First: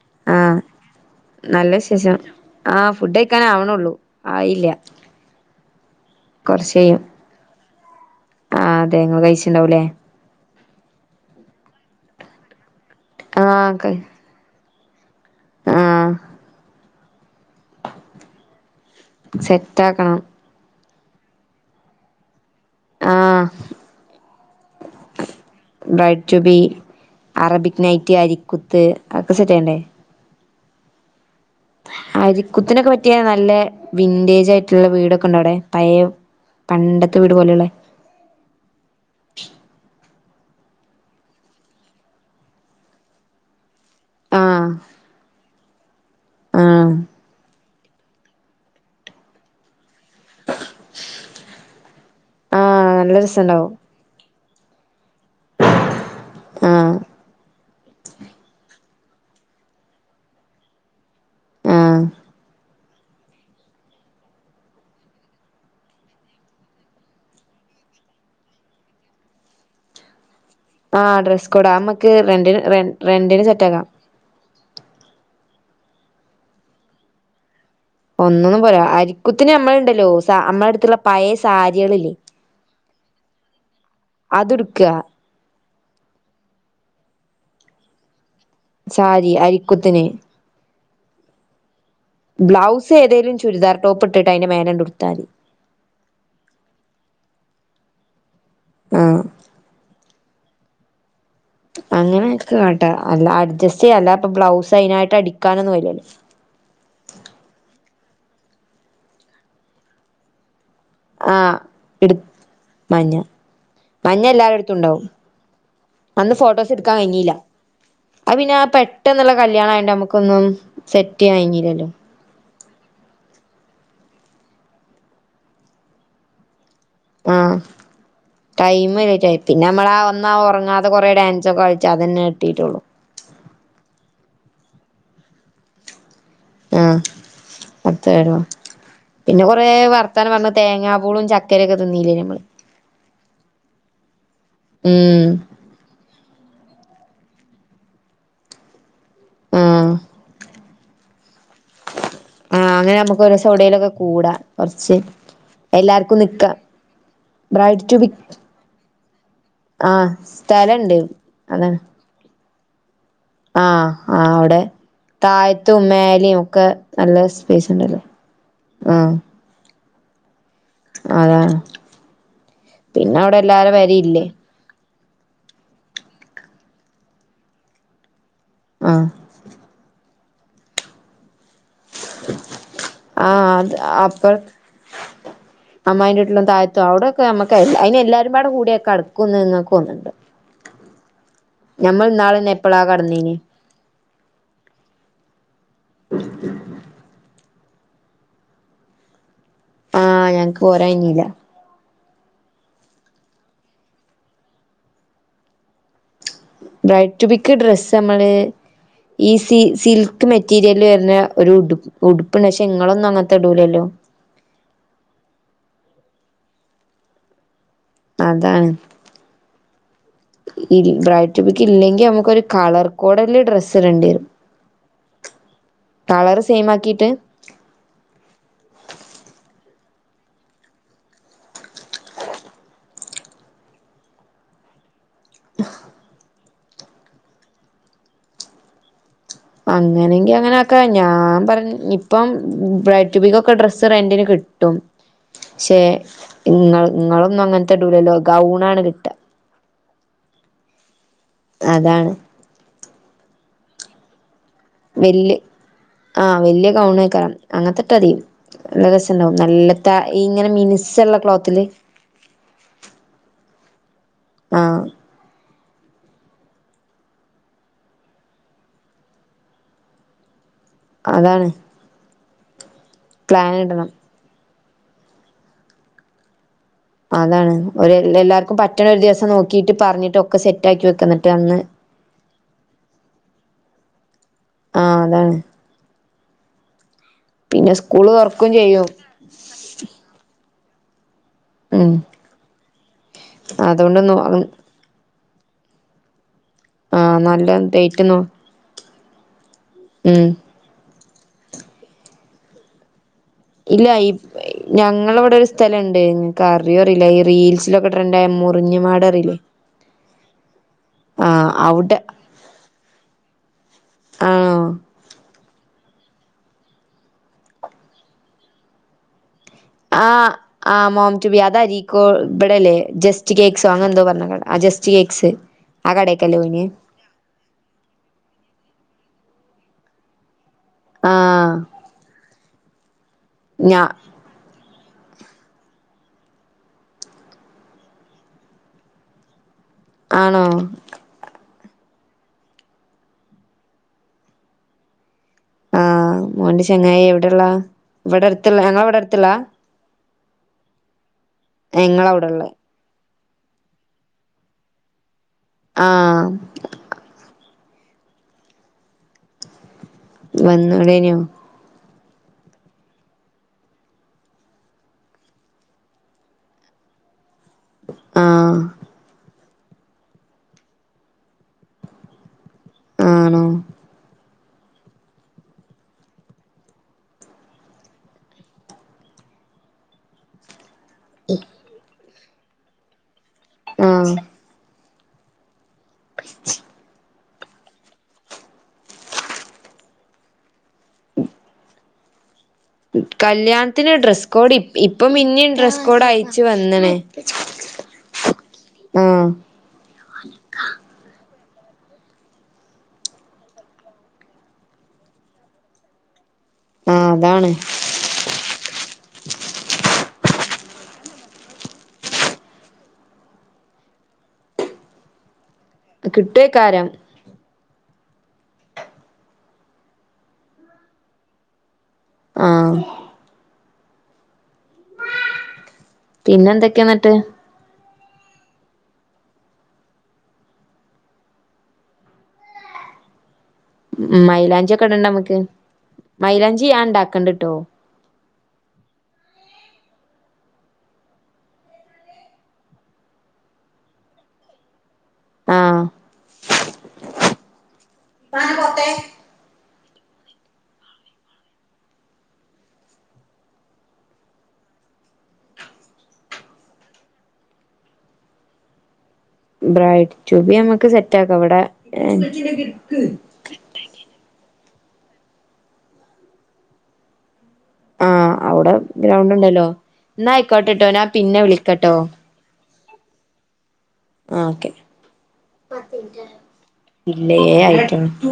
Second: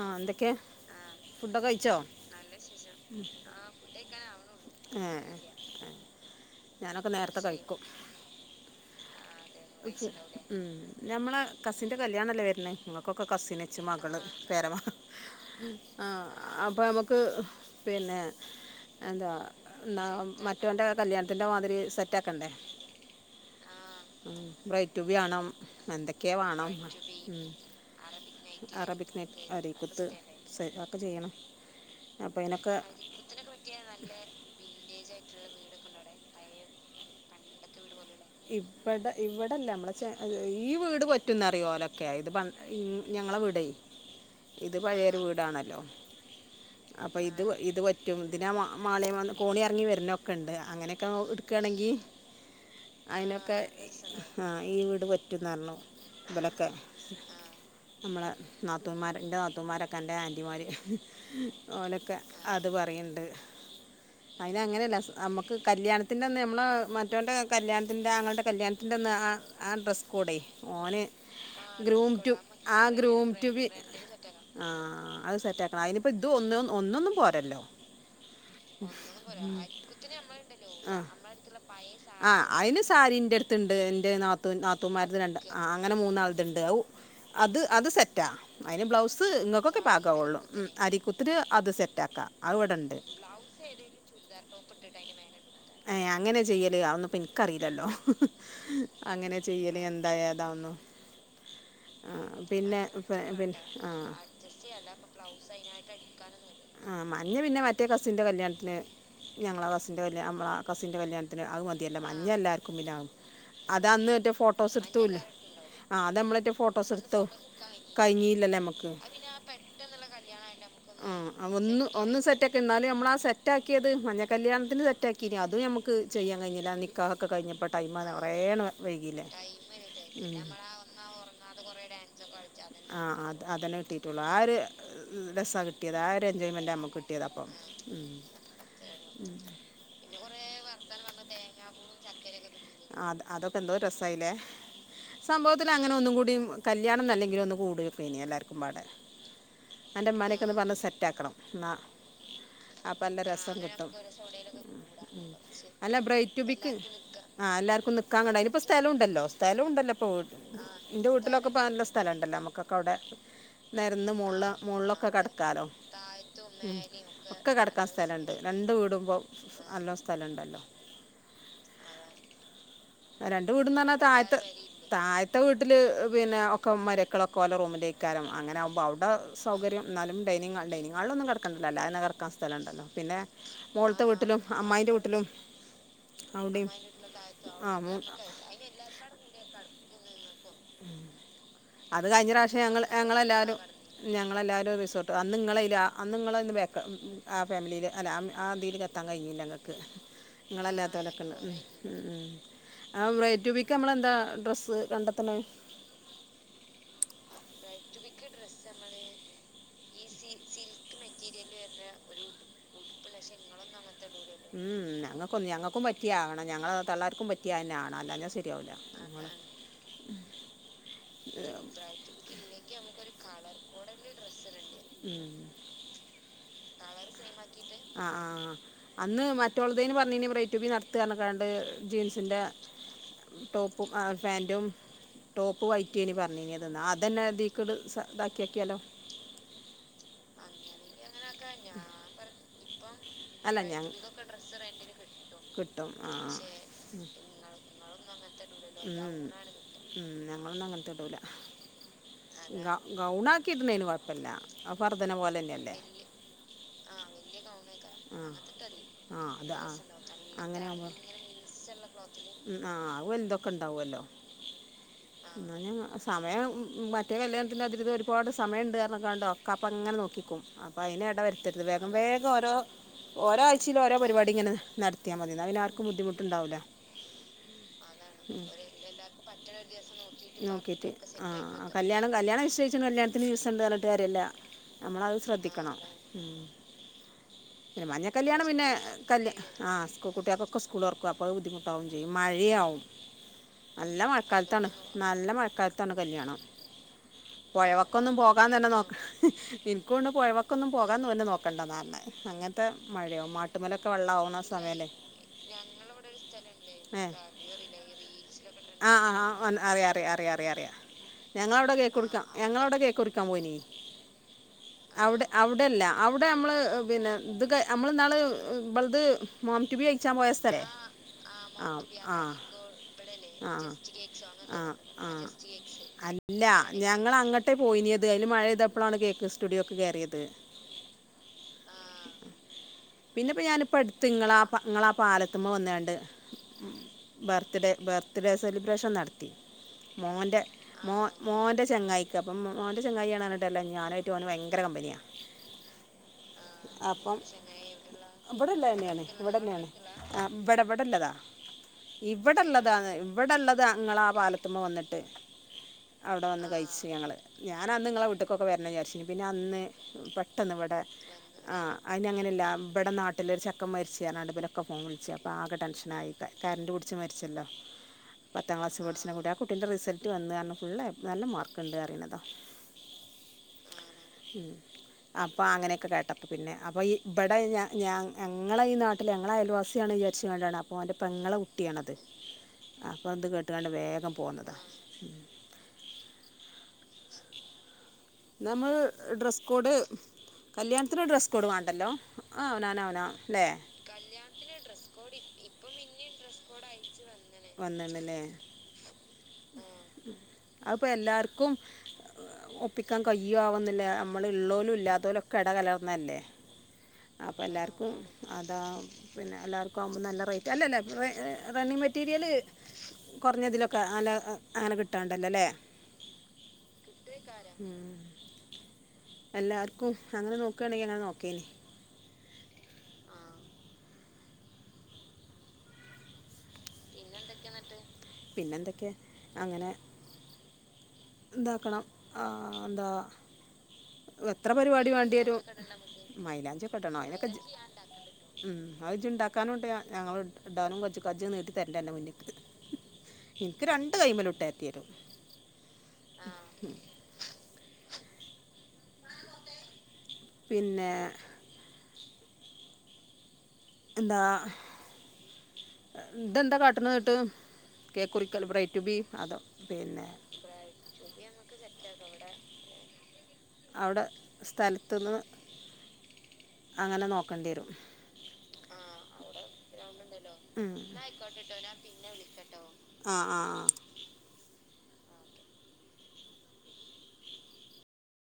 ആഹ് എന്തൊക്കെ ഫുഡൊക്കെ നല്ല കഴിച്ചോ വിശേഷം ആഹ് ഫുഡ് ഉം കഴിക്കാൻ ആവണുള്ളൂ ആയില്ല ഏഹ് ഏഹ് കൊറച്ച് കഴിയും ഞാനൊക്കെ നേരത്തെ കഴിക്കും ആഹ് അതെ ഇങ്ങള് കഴിച്ചിണ്ടാവൂലേ റിച് ഉം ഞമ്മളെ കസിന്റെ കല്യാണല്ലേ വെര്ണെ കൊക്കെ കസിന് ആഹ് കഴി പേര മ ആഹ് അപ്പ ഞമ്മക്ക് പിന്നെ എന്താ സെറ്റ് ന്നാ ആക്കണം മറ്റൊൻ്റെ കല്യാൺത്തിൻ്റെ മാതിരി സെറ്റാക്കണ്ടേ ആഹ് ഉ ബ്രൈറ്റൂബി വാണം എന്തൊക്കെ വാണം ഉം നൈറ്റി ആരി അറബിക്നെറ്റ്, അരീക്കുത്ത്, സേ ക്കെ ചെയ്യണം അപ്പൊ അതിനൊക്കെ അരികുത്തിനൊക്കെ പറ്റിയെ നല്ല വിന്റേജ് ആയിട്ടുള്ള വീടൊക്കെണ്ടോ അവടെ പഴയെ പണ്ടത്തെ വീട് പോലെയുള്ള ഇപ്പടെ ഇവിടെല്ല നമ്മള ചെ ഈ വീട് പറ്റുന്നറിയോ ഓലൊക്കെ ഇത്പ ഉം ഞങ്ങളെ വീടേ ആഹ് ഇത് പഴയൊരു വീടാണല്ലോ ആഹ് ഇപ്പം ഇത് ഇത് പറ്റും ഇതിന ആ മാളി കോണിഎറങ്ങി വരുന്നൊക്കെണ്ട് അങ്ങനെയൊക്കെ നൊ ഇട്ക്കാ ണെങ്കി ആ അയിനൊക്കെ ആ ഈ വീട് പറ്റുന്ന്അർണു ഇബലൊക്കെ ആഹ് നമ്മളെ നാത്തൂന്മാർ ഇന്റെ നാത്തൂന്മാരൊക്കെ അൻ്റെ ആൻറ്റിമാര്ഹ് ആഹ് ഓലൊക്കെ അത് പറിയിൻണ്ട് അയിന അങ്ങനെയല്ല നമ്മക്ക് കല്യാണത്തിന്റെ നമ്മളെ മറ്റോന്റെ കല്യാണ ഇൻ്റെ ആഞങ്ങൾടെ കല്യാണത്തിന്റെന്ന് ആ ആ ഡ്രസ്സ് കൊഡെ ഓന് ആഹ് ഡ്രസ് കോഡ് അത് നമ്മക്ക് ഗ്രൂംറ്റു റെന്റിന് ആ റെന്റിന് ഗ്രൂബി സെറ്റ് ആക്കാം ആ അഹ് സെറ്റാക്കണം. അയിനിപ്പം ഇത് ഒന്ന് ഒന്നൊന്നും പോരല്ലോ ഒന്നൊന്നു പോരാ അരിക്കുത്തിന് നമ്മൾണ്ടല്ലോ നമ്മളടുത്ള്ള പയേ സാരികളില്ലേ ആഹ് അയിന് സാരിൻ്റട്ത്ത്ണ്ട് ഇൻ്റെ നാത്തു അതെടുക്കുക നാത്തൂന്മാര് രണ്ടാ ആ അങ്ങനെ മൂന്നാൾത്ണ്ട് ഔ അത് അത് സെറ്റാ അയിന് ബ്ലൗസ് സാരി ങ്ങക്കൊക്കെ അരിക്കുത്തിന് പാകാ വൊള്ളൂ. ഉം അരിക്കുത്ത്ന് അത് സെറ്റ് ആക് ബ്ലൗസ് ഏതേലും ചുരിദാർ ടോപ്പ്ട്ട്ട്ട് അയിന്റെ മേലണ്ട് ഉട്ത്താതി ഏഹ് അങ്ങനെചെയ്യല് അഒന്നുപ്പം ഇൻക്കറീലല്ലോ മതി ആഹ് അങ്ങനെ ചെയ്യല് എന്താ ഏതാ ഒന്നും അങ്ങനെയൊക്കെകാട്ടാ അല്ല പിന്നെ അഡ്ജസ്റ്റ് ആ ചെയ്യല്ലാപ്പം ബ്ലൗസ് അയിനായിട്ട് അടിക്കാനൊന്നുംകയ്യില്ലല്ലോ ആഹ് മഞ്ഞ പിന്നെ മറ്റേകസിൻ്റെ കല്ല്യാൺത്തിന് ഞങ്ങളെ കസിൻ്റെ കല്ല്യാ അമ്മളാ കസിന്റെ കല്ല്യാൺത്തിന് ആഹ് അഹ് മത്യയല്ലോ എടു മഞ്ഞ എല്ലാര്ക്കും പിന്നാവും മഞ്ഞ അതാ അന്ന് മഞ്ഞ മറ്റേ എല്ലാരടുത്തും ഫോട്ടോസ് ഉണ്ടാവും ഇടുത്തൂല്ല്യ ആഹ് അത് അന്ന് അമ്മളറ്റ ഫോട്ടോസ് എടുക്കാൻ ഇട്ത്തോ കഴിഞ്ഞില്ല അത് പിന്നെ കഴിഞ്ഞീല്ലല്ലോ ഞമ്മക്ക് അഹ് പിന്നേ പെട്ടെന്നുള്ള ആഹ് കല്യാണം ആയോണ്ട് പെട്ടന്ന്ള്ള നമുക്കൊന്നും സെറ്റ് ചെയ്യാൻ കല്ല്യാണയോണ്ട് ആഹ് ഒന്നും കഴിഞ്ഞില്ലല്ലോ ഒന്ന് സെറ്റാ എന്നാല് നമ്മളാ സെറ്റാക്കിയത് മഞ്ഞ കല്യാൺത്തിന് സെറ്റാക്കീന അതും നമ്മക്ക് ചെയ്യാൻ കഴിഞ്ഞില്ലയ്നി ആഹ് ടൈമ് വൈകിയില്ലേ കുറേ പിന്നെ നമ്മളാ ഒന്നാ ഒറങ്ങാതെ കൊറേ ഡാൻസൊക്കെ കളിച്ച അതെന്നേ ട്ടിട്ടൊള്ളൂ ആഹ് അത് അതന്നെ കിട്ടീട്ടൊള്ളൂ ആഹ് ഒര് രസ കിട്ടിയത് ആഒര് എൻജോയ്മെന്റാ അമ്മകിട്ടിയത് അപ്പം ഉം അത്തേടൊ പിന്നെ കുറേ വർത്താനംപറഞ്ഞ് തേങ്ങാപൂളും ചക്കരയൊക്കെ തിന്ന്ല്ല്യേനിയോ അമ്മള് അത് അതൊക്കെ എന്തോ രസായിലേ ഉം സംബോവത്തിലങ്ങനെ ഒന്നുംകൂടിം കല്ല്യാണംന്നല്ലെങ്കിലൊന്ന് കൂടിയോക്കേനി എല്ലാര്ക്കും പാടെ ആഹ് അന്റെമ്മാനെക്കെന്ന് പറഞ്ഞ് സെറ്റ് ആക്കണം ന്നാ ആഹ് അങ്ങനെ നമ്മക്ക് ഓരോസം ഓവ്ടെലൊക്കെ കൂടാ കൊറച്ച് ഉം. അല്ല എല്ലാർക്കും നിക്കാ ബ്രൈറ്റുബിക്ക് ആഹ് ബ്രൈഡ് ടു ബി എല്ലർക്കുംനിക്കാൻകണ്ട അയിനി പ്പോസ്ഥലൂണ്ടല്ലോ സ്ഥലൂണ്ടല്ലപ്പോ ആഹ് സ്ഥലണ്ട് ഇന്റെ വീട്ടിലൊക്കെപ്പ അതാണ് നല്ല സ്ഥലണ്ടല്ലോ അമ്മക്കൊക്കെ അവടെ ആഹ് നരന്ന് ആഹ് മോൾള അവിടെ മോൾളൊക്കെ കെടക്കാലോ താഴത്തും മേലേം തായ്ത്തും ഒക്കെ മേലിം നല്ല ഒക്കെ സ്പേസ് കെടക്കാൻ ഉണ്ടല്ലോ സ്ഥലണ്ട് രണ്ട് ആഹ് വീടുമ്പം നല്ലോ സ്ഥല ഉണ്ടല്ലോ അതാണ് പിന്നെ അവുടെ എല്ലാര പെരിയില്ലേ താഴത്തവീട്ട്ല് പിന്നെ ഒക്കെ മരക്കളൊക്കെ ഓലറൂമിലേക്കാരം അങ്ങനാവുമ്പോ ആഹ് അവുടെ സൗകര്യം ന്നാലും ഡൈനിങ്ങാൾ ഡൈനിങ്ങാൾളൊന്നും കെടക്കണ്ടല്ലോ അല്ലാതെന്നെകെട ക്കാൻസ്ഥലണ്ടല്ലോ പിന്നെ ആഹ് മോൾത്തെവീട്ടിലും അമ്മായിന്റെവീട്ടിലും അമ്മായിന്റെട്ടിലും താഴത്തും അവുടൊക്കെ അമ്മക്ക്അയവില്ല അങ്ങനെ അയിന് അയിനേല്ലാരുപാട കൂട്യകടക്കൊന്ന് ഇങ്ങക്കൊന്ന്ണ്ടോ ഉ അത് കഴിഞ്ഞറാശ്യം ഞങ്ങ എപ്പളാ കടന്നീന് ഞങ്ങളെല്ലാവരും ഞങ്ങളെല്ലാരും റിസോർട്ട് അന്ന്ങ്ങളെ എയില അന്ന്ഇങ്ങളഎന്നും ബേക്ക് ഉം ഉം ആ ഫാമിലീല് അല്ലഅംആഹ്തീല് എത്താംകഴിഞ്ഞില്ല ഇങ്ങക്ക് ആഹ് ഞങ്ങക്ക് പോരാൻ കഴിഞ്ഞില്ല ഇങ്ങളല്ലാത്തോലൊക്കെണ്ട് ഉം ആഹ് ബ്രെയ്റ്റൂബിക്ക്‌അമ്മളെന്താ ഡ്രസ്സ്കണ്ടത്ത്ണ് ബ്രൈറ്റുബിക്ക്‌ ഡ്രസ്സ് അമ്മള് ഈസി സിൽക്ക്മെറ്റീരിയല് വെര്ന ഒരു ഉടു ഉടുപ്പ്ണ്ട് പഷേ ഇങ്ങളൊന്നും അങ്ങൻത്തെ ഇടൂലല്ലോ ഉംഉം ഞങ്ങക്കൊന്ന് ഞങ്ങക്കും പറ്റിയാവണം ഞങ്ങളതള്ളാർക്കും പ റ്റിയെ അഹന്നെആവണം അല്ലാഞ്ഞ സെരിയാവൂല അമ്മള് ഇൽ ബ്രൈറ്റൂബിക്ക് ഇല്ലെങ്കി അമ്മക്കൊര് കളർകോഡല്ല് ഡ്രസ്സ് ഇടണ്ടിരും ഉം കളറ് സെയിം ആക്കിയിട്ട് കളറ്സെയിമാക്കീട്ട് ആഹ്ആഹ്ആഹ്ആഹ് അന്ന് മറ്റോൾതേനി പറഞ്ഞീനേ ബ്രെയിറ്റൂബി നടത്താർഞ്ഞികാണ്ട് ജീൻസിന്റെ ടോപ്പുംആഹ്ഫേന്റും ടോപ്പ് വൈറ്റേനി പറഞ്ഞിനിയത് ന്നാഅതന്ന ദീക്ക്‌ട് സഇതാക്ക്യോക്ക്യാലോ അങ്ങനെങ്കി അങ്ങനാക്ക ഞാൻപറഇപ്പം ബ്രൈ റ്റൂബികൊക്കെ ഡ്രസ്സ്റെന്റിന്കിട്ടും ക്ഷെ കിട്ടും ഇങ്ങള്ഇങ്ങളൊന്നുംഅങ്ങൻ ഉം ഉം ഞങ്ങളൊന്നും അങ്ങൻത്തെഇടൂല്ല അതാണ് ഗൗ ഗൗണാക്കിയിട്ണേന് കൊഴപ്പല്ല്യ ഇതന്ന വല്യ പോലന്നെല്ലേ ആഹ് വെല്ല്യ ഗൗണേയ്കാരം അങ്ങൻത്തെട്ടാതി ആഹ് രസംണ്ടാവും അത് നല്ല ആഹ് ത ഇങ്ങനെ അങ്ങനെ ആകുമ്പോ മിനിസള്ള ക്ലോത്തില് ഉം ആ വല്തൊക്കെ ഉണ്ടാവല്ലോ ആഹ് ഞാന് സമയം മറ്റേ കല്യാണത്തിന്റെ അതിരുത് ഒരുപാട് സമയണ്ട് പറഞ്ഞിക്കാണ്ട് ഒക്ക അപ്പൊങ്ങനെ നോക്കിക്കും അപ്പോ അയിനിട അതാണ് വരുത്തരുതേ വേഗം വേഗം ഓരോ ഓരോ പ്ലാൻ ആഴ്ചയിലും ഇടണം ഓരോ പരിപാടി ഇങ്ങനെ നട ത്തിയാൽ മതി ന്നാപ്പിന്നെ ആർക്കും ബുദ്ധിമുട്ടുണ്ടാവില്ല അതാണ് എല്ലാവർക്കും പറ്റണ ഒരു ദിവസം നോക്കിട്ട് പറഞ്ഞിട്ടൊക്കെ നോക്കിയിട്ട് സെറ്റാക്കി ഒക്കെ ആ സെറ്റ് വെക്കുന്നിട്ട് ആയി അന്ന് കിട്ടും കല്യാണം കല്യാണം നിശ്ചയിച്ചിച്ചണ്ട് കല്യാണത്തിന് ദിവസണ്ട് പറഞ്ഞിട്ട കാര്യല്ല ആഹ് നമ്മളത് അതാണ് ശ്രദ്ധിക്കണം ഉം പിന്നെ സ്കൂള് മഞ്ഞക്കല്ല്യാണം തുറക്കും പിന്നെ ചെയ്യും കല്യാ ആ സ്കൂൾ കുട്ടികൾക്കൊക്കെ സ്കൂളൊറക്കും അപ്പം ഇപ്പോ ഉം ബുദ്ധിമുട്ടാവുല്ലേ മഴയാവും അതുകൊണ്ട് നല്ല നോ മഴക്കാലത്താണ് നല്ല മഴക്കാലത്താണ് കല്യാണം ആഹ് നല്ല ഡേറ്റ് പൊഴവക്കൊന്നും നോ പോകാൻ തന്നെ നോക്ക എനിക്കൊണ്ട് ഉം പൊഴവക്ക നക്കൊന്നും പോകാൻന്ന് തന്നെ നോക്കണ്ടന്ന് പറഞ്ഞ അങ്ങനത്തെ മഴയോ മാട്ട ഇല്ല ഈ ഞങ്ങളവിടെ ഒരു സ്ഥലംണ്ട് ങ്ങക്ക് അറിയോ അറിയില്ല ഏ ഈ റീൽസിലൊക്കെ ണ്ടായ മുറിഞ്ഞ് ആ ആ ആ മാടറിലെ വന്ന് അറിയാം അറിയാം അറിയാം അറിയാം അറിയാം ഞങ്ങളവിടെ കേക്ക് കൊടുക്കാ ഞങ്ങളവിടെ കേക്ക് മുറിക്കാൻ പോയിനി ആഹ് അവിടെ അവിടെല്ല അവിടെ നമ്മള് പിന്നെ ഇത് നമ്മളിന്നാള് ഇവള്ത് മോം റ്റു ബി കയിച്ചാ പോയ ആഹ് സ്ഥലം ആഹ് മോം ടു ബി അത് ആ അരീക്കോ ആ ഇബടല്ലേ ജസ്റ്റ് ആ കേക്ക്സോ അങ്ങനെ എന്തോ പറഞ്ഞ കട ആ ജസ്റ്റ് ആ കേക്ക്സ് ആ കടേക്കല്ലേ അല്ല പോയിന് ഞങ്ങളങ്ങട്ട് പോയിനീത് അതിൽ മഴെയ്തപ്പോഴാണ് കേക്ക് സ്റ്റുഡിയോ ഒക്കെ കേറിയത് ആഹ് പിന്നെപ്പ ഞാനിപ്പ ഞാ അടുത്ത്ങ്ങളാ ങ്ങ്ളാ പാലത്തുമ്മാ വന്നിങ്ങാണ്ട് ബർത്ത്ഡേ ബർത്ത്ഡേ സെലിബ്രേഷൻ നടത്തി മോന്റെ ആണോ മോ മോന്റെ ചങ്ങായിക്ക് അപ്പം മോന്റെ ചങ്ങായിയാണ് [unintelligible] ഞാനുവായിട്ട് ഓന് ഭയങ്കര കമ്പനിയാണ് ആഹ് മോന്റെ ചങ്ങായി അപ്പം എവിടെള്ളാ ഇവിടെ അടുത്തുള്ള ഞങ്ങളെ ഇവിടെ ഇവിടെല്ലന്നെയാണ് അടുത്തുള്ളാ ഇവിടെന്നെയാണ് ആ ഇവിടെ ഇവിടെള്ളതാ ഞങ്ങളവിടെള്ളെ ഇവിടെള്ളത് അതാണ് ഇവിടെള്ളത് ങ്ങളാ ആ പാലത്തുമ്മ വന്നിട്ട് ആഹ് അവിടെ വന്ന് കയിച്ചു ഞങ്ങള് ഞാനന്ന് നിങ്ങളെ വീട്ടിക്കൊക്കെ വരണം വിചാരിച്ച പിന്നെ അന്ന് പെ ട്ടെന്നിവിടെ വന്നൂടേനോ ആ അതിന്റെയങ്ങനെയല്ല ഇവിടെ നാട്ടിലൊരു ചെക്കൻ മരിച്ച് പറഞ്ഞാണ്ട് ഇവലൊക്കെ ഫോൺ വിളിച്ച് അപ്പോൾ ആകെ ടെൻഷനായി കറന്റ് പിടിച്ച് മരിച്ചല്ലോ പത്താം ആഹ് ക്ലാസ് പഠിച്ചണ കുട്ടി ആ കുട്ടീന്റെ റിസൾട്ട് വന്ന് പറഞ്ഞ് ഫുള് എ പ്ലസ് നല്ല മാർക്കുണ്ട് അറിയണതാ ആണോ ഉം അപ്പോ അങ്ങനെയൊക്കെ കേട്ടപ്പോ പിന്നെ അപ്പോ ഈ ഇവിടെ ഞ ഞങ്ങളെ ഈ നാ ട്ടില്ലേ ഞങ്ങളെ അയൽവാസിയാണ് വിചാരിചെങ്ങാണ്ടാണ് മോൻ്റെ പെങ്ങളെ കുട്ടിയാണത് ആ അപ്പോ എന്ത് കേട്ടുങ്ങാണ്ട് വേഗം ആഹ് പോന്നതാ [unintelligible] നമ്മള് ഡ്രസ്സ് കോഡ് കല്യാണത്തിന് ഡ്രസ്സ് കോഡ് വേണ്ടല്ലോ ആ നാ കല്യാണത്തിന് ഡ്രസ്സ് കോഡ് ഇപ്പം പിന്നേം ഡ്രസ്സ് കോഡ് അയച്ചു വന്ന്ണു വന്ന്ണ്ല്ലേ ആഹ് അക്പ്പൊ എല്ലാർക്കും ഒപ്പിക്കാൻ കയ്യോ ആവുന്നില്ല നമ്മൾ ഉള്ളോലും ഇല്ലാതോലും ഒക്കെ ഇട കലർന്നതല്ലേ ആഹ് അപ്പം അതാണ് എല്ലാർക്കും അതാ പിന്നെ എല്ലാർക്കും ആവുമ്പോൾ നല്ല റേറ്റ് അല്ലല്ല റണ്ണിങ്‌ മെറ്റീരിയല് കുറഞ്ഞതിലൊക്കെ അല അങ്ങനെ കിട്ടാണ്ടല്ലോല്ലേ കിട്ട്വേക്കാരം മ് എല്ലാവർക്കും അങ്ങനെ നോക്കയാണെങ്കിൽ അങ്ങനെ നോക്കേന ആഹ് പിന്നെ എന്തൊക്കെയാ ന്നിട്ട് പിന്നെന്തൊക്കെ അങ്ങനെ ഇന്താക്കണം ആ ന്താ ഉം എത്ര മൈലാഞ്ചി ഒക്കെ പരിപാടി ഇടണ്ട വേണ്ടി നമുക്ക് വരും മൈലാഞ്ചി ഞാൻ മൈലാഞ്ചിയൊക്കെടണോ അയ്നൊക്കെ ഇണ്ടാക്കണ്ട്ട്ടോ മ് അത് ച്ചിണ്ടാക്കാനും ഇട ഞങ്ങൾ ഇടാനും കജ്‌ നീട്ടി തരേണ്ട അന്റെ ന മുന്നേക്‌ നിക്ക് രണ്ട് കൈമേലും ഇട്ട രെണ്ടിയെരും ആ പോതേ പിന്നെ എന്താ ഇതെന്താ കാട്ട്ന്ന ഇന്ന്ട്ട് കേക്കുറിക്കൽ ബ്രൈഡ് റ്റു ബി അതോ പിന്നെ ബ്രൈഡ് ടു ബി നമ്മക്ക് സെറ്റ് ആക്കാം ഇവിടെ ഏഹ് അവ്ടെ സ്ഥലത്ത്ന്ന് അങ്ങനെ നോക്കേണ്ടി വെരും ആഹ അവിടെ ഗ്രൗണ്ട് ഇണ്ടല്ലോ ഇന്നാ ഉം അയിക്കോട്ടെട്ടോ ഞാൻ പിന്നെ വിളിക്കട്ടോ ആഹ് ആഹ് ആഹ് ആഹ് ഓക്കെ ഇല്ലയേ എയായിട്ടുള്ളു